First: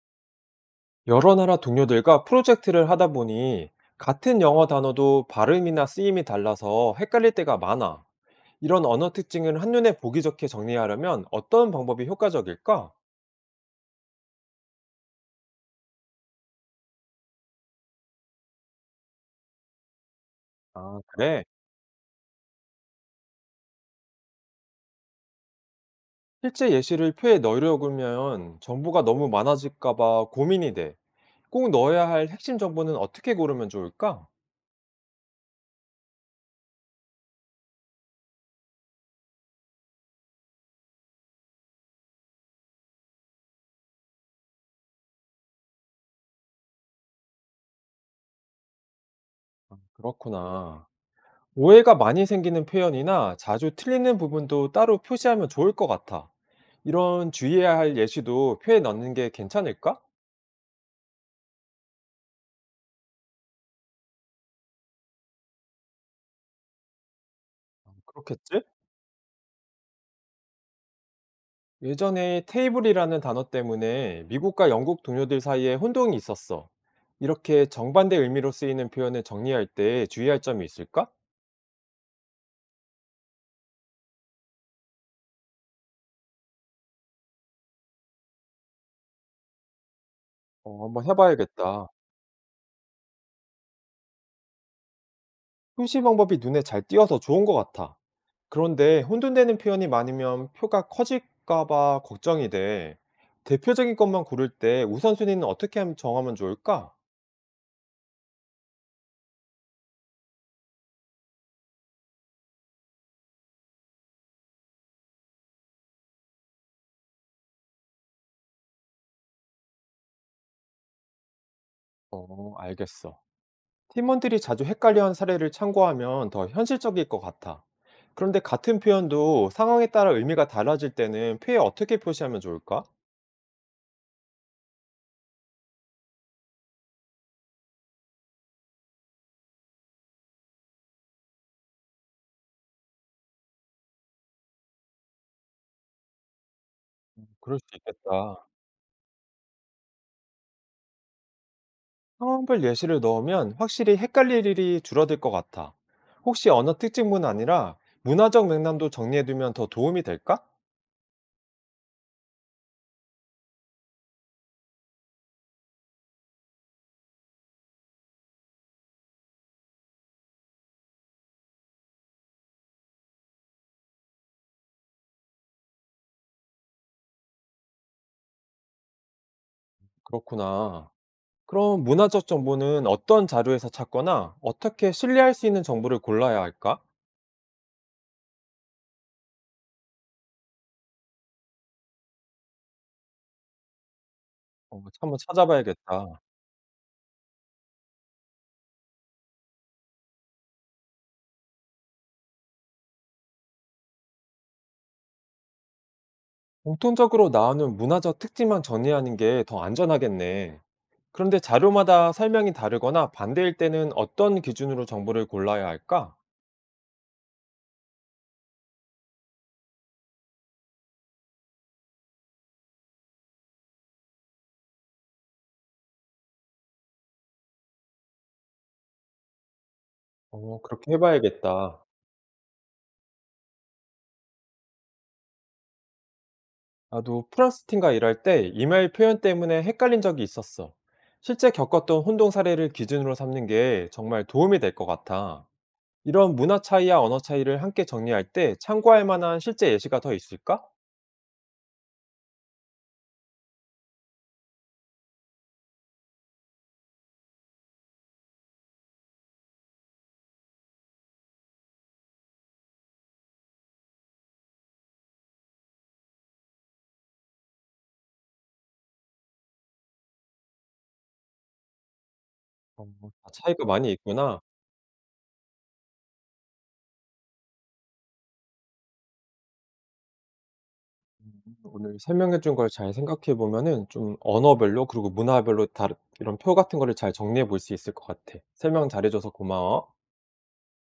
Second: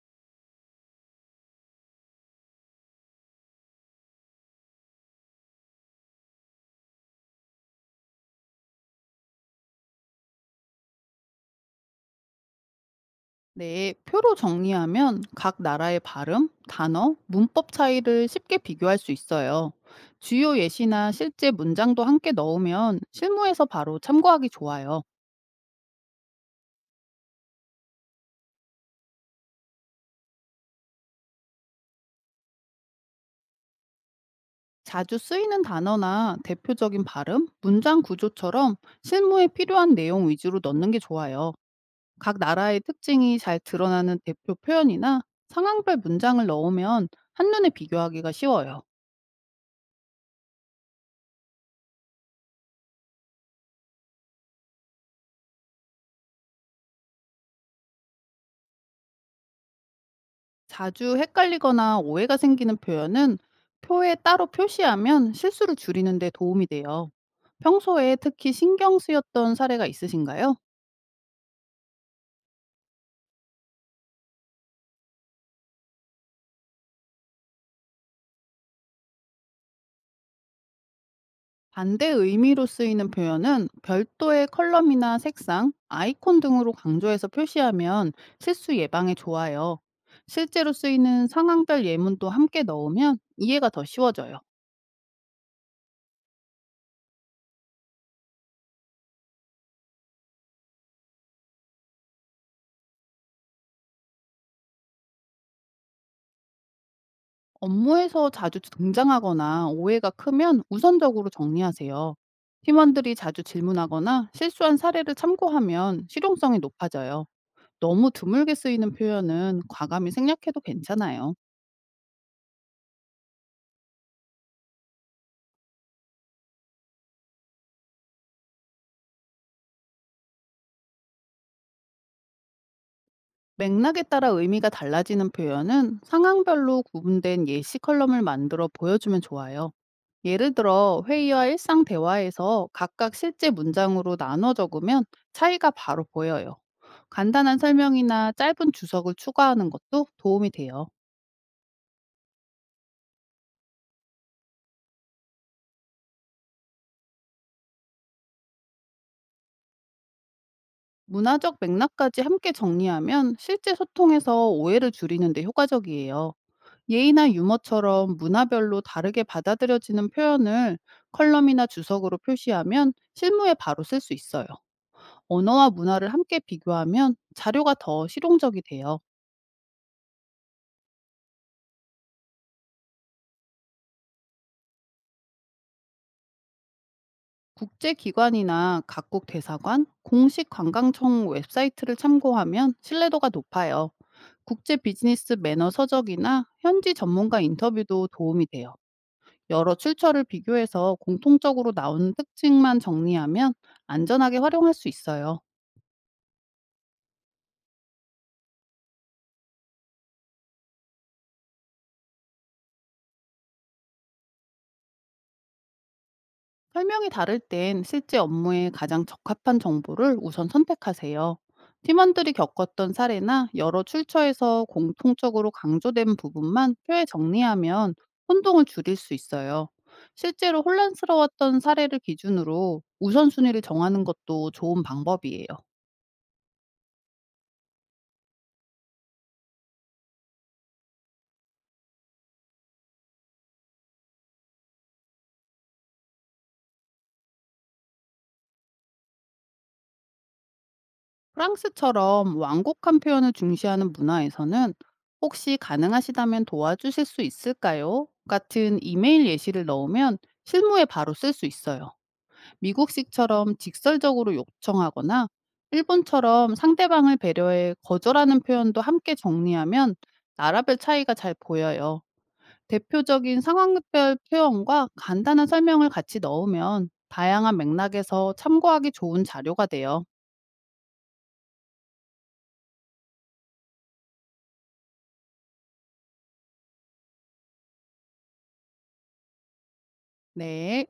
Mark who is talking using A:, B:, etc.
A: 여러 나라 동료들과 프로젝트를 하다 보니 같은 영어 단어도 발음이나 쓰임이 달라서 헷갈릴 때가 많아. 이런 언어 특징을 한눈에 보기 좋게 정리하려면 어떤 방법이 효과적일까?
B: 네, 표로 정리하면 각 나라의 발음, 단어, 문법 차이를 쉽게 비교할 수 있어요. 주요
A: 아,
B: 예시나
A: 그래.
B: 실제 문장도 함께 넣으면 실무에서 바로 참고하기 좋아요.
A: 실제 예시를 표에 넣으려면 정보가 너무 많아질까봐 고민이 돼. 꼭 넣어야 할 핵심 정보는 어떻게 고르면 좋을까?
B: 자주 쓰이는 단어나 대표적인 발음, 문장 구조처럼 실무에 필요한 내용 위주로 넣는 게 좋아요. 각 나라의 특징이 잘 드러나는 대표 표현이나 상황별 문장을 넣으면 한눈에 비교하기가 쉬워요.
A: 그렇구나. 오해가 많이 생기는 표현이나 자주 틀리는 부분도 따로 표시하면 좋을 것 같아. 이런 주의해야 할 예시도 표에 넣는 게 괜찮을까?
B: 자주 헷갈리거나 오해가 생기는 표현은 표에 따로 표시하면 실수를 줄이는 데 도움이 돼요. 평소에 특히
A: 그렇겠지?
B: 신경 쓰였던 사례가 있으신가요?
A: 예전에 테이블이라는 단어 때문에 미국과 영국 동료들 사이에 혼동이 있었어. 이렇게 정반대 의미로 쓰이는 표현을 정리할 때 주의할 점이 있을까?
B: 반대 의미로 쓰이는 표현은 별도의 컬럼이나 색상, 아이콘 등으로 강조해서 표시하면 실수 예방에 좋아요. 실제로
A: 어, 한번
B: 쓰이는 상황별
A: 해봐야겠다.
B: 예문도 함께 넣으면 이해가 더 쉬워져요.
A: 표시 방법이 눈에 잘 띄어서 좋은 것 같아. 그런데 혼돈되는 표현이 많으면 표가 커질까 봐 걱정이 돼. 대표적인 것만 고를 때 우선순위는 어떻게 정하면 좋을까?
B: 업무에서 자주 등장하거나 오해가 크면 우선적으로 정리하세요. 팀원들이 자주 질문하거나 실수한 사례를 참고하면 실용성이 높아져요. 너무 드물게 쓰이는 표현은 과감히 생략해도 괜찮아요.
A: 어, 알겠어. 팀원들이 자주 헷갈려한 사례를 참고하면 더 현실적일 것 같아. 그런데 같은 표현도 상황에 따라 의미가 달라질 때는 표에 어떻게 표시하면 좋을까?
B: 맥락에 따라 의미가 달라지는 표현은 상황별로 구분된 예시 컬럼을 만들어 보여주면 좋아요. 예를 들어 회의와 일상 대화에서 각각 실제 문장으로 나눠 적으면 차이가 바로 보여요. 간단한
A: 그럴 수
B: 설명이나
A: 있겠다.
B: 짧은 주석을 추가하는 것도 도움이 돼요.
A: 상황별 예시를 넣으면 확실히 헷갈릴 일이 줄어들 것 같아. 혹시 언어 특징뿐 아니라 문화적 맥락도 정리해두면 더 도움이 될까?
B: 문화적 맥락까지 함께 정리하면 실제 소통에서 오해를 줄이는 데 효과적이에요. 예의나 유머처럼 문화별로 다르게 받아들여지는 표현을 컬럼이나 주석으로 표시하면 실무에 바로 쓸 수 있어요. 언어와 문화를 함께 비교하면 자료가 더 실용적이 돼요.
A: 그렇구나. 그럼 문화적 정보는 어떤 자료에서 찾거나 어떻게 신뢰할 수 있는 정보를 골라야 할까?
B: 국제기관이나 각국 대사관, 공식 관광청 웹사이트를 참고하면 신뢰도가 높아요. 국제
A: 어, 한번
B: 비즈니스 매너
A: 찾아봐야겠다.
B: 서적이나 현지 전문가 인터뷰도 도움이 돼요. 여러 출처를 비교해서 공통적으로 나오는 특징만 정리하면 안전하게 활용할 수 있어요.
A: 공통적으로 나오는 문화적 특징만 정리하는 게 더 안전하겠네. 그런데 자료마다 설명이 다르거나 반대일 때는 어떤 기준으로 정보를 골라야 할까?
B: 설명이 다를 땐 실제 업무에 가장 적합한 정보를 우선 선택하세요. 팀원들이 겪었던 사례나 여러 출처에서 공통적으로 강조된 부분만 표에 정리하면 혼동을 줄일 수 있어요. 실제로
A: 어, 그렇게
B: 혼란스러웠던
A: 해봐야겠다.
B: 사례를 기준으로 우선순위를 정하는 것도 좋은 방법이에요.
A: 나도 프랑스 팀과 일할 때 이메일 표현 때문에 헷갈린 적이 있었어. 실제 겪었던 혼동 사례를 기준으로 삼는 게 정말 도움이 될 것 같아. 이런 문화 차이와 언어 차이를 함께 정리할 때 참고할 만한 실제 예시가 더 있을까?
B: 프랑스처럼 완곡한 표현을 중시하는 문화에서는 혹시 가능하시다면 도와주실 수 있을까요? 같은 이메일 예시를 넣으면 실무에 바로 쓸 수 있어요. 미국식처럼 직설적으로 요청하거나 일본처럼 상대방을 배려해 거절하는 표현도 함께 정리하면 나라별 차이가 잘 보여요.
A: 어, 다
B: 대표적인
A: 차이가 많이
B: 상황별
A: 있구나.
B: 표현과 간단한 설명을 같이 넣으면 다양한 맥락에서 참고하기 좋은 자료가 돼요.
A: 음, 오늘 설명해준 걸 잘 생각해 보면은 좀 언어별로 그리고 문화별로 다른 이런 표 같은 거를 잘 정리해 볼 수 있을 것 같아. 설명 잘해줘서 고마워.
B: 네.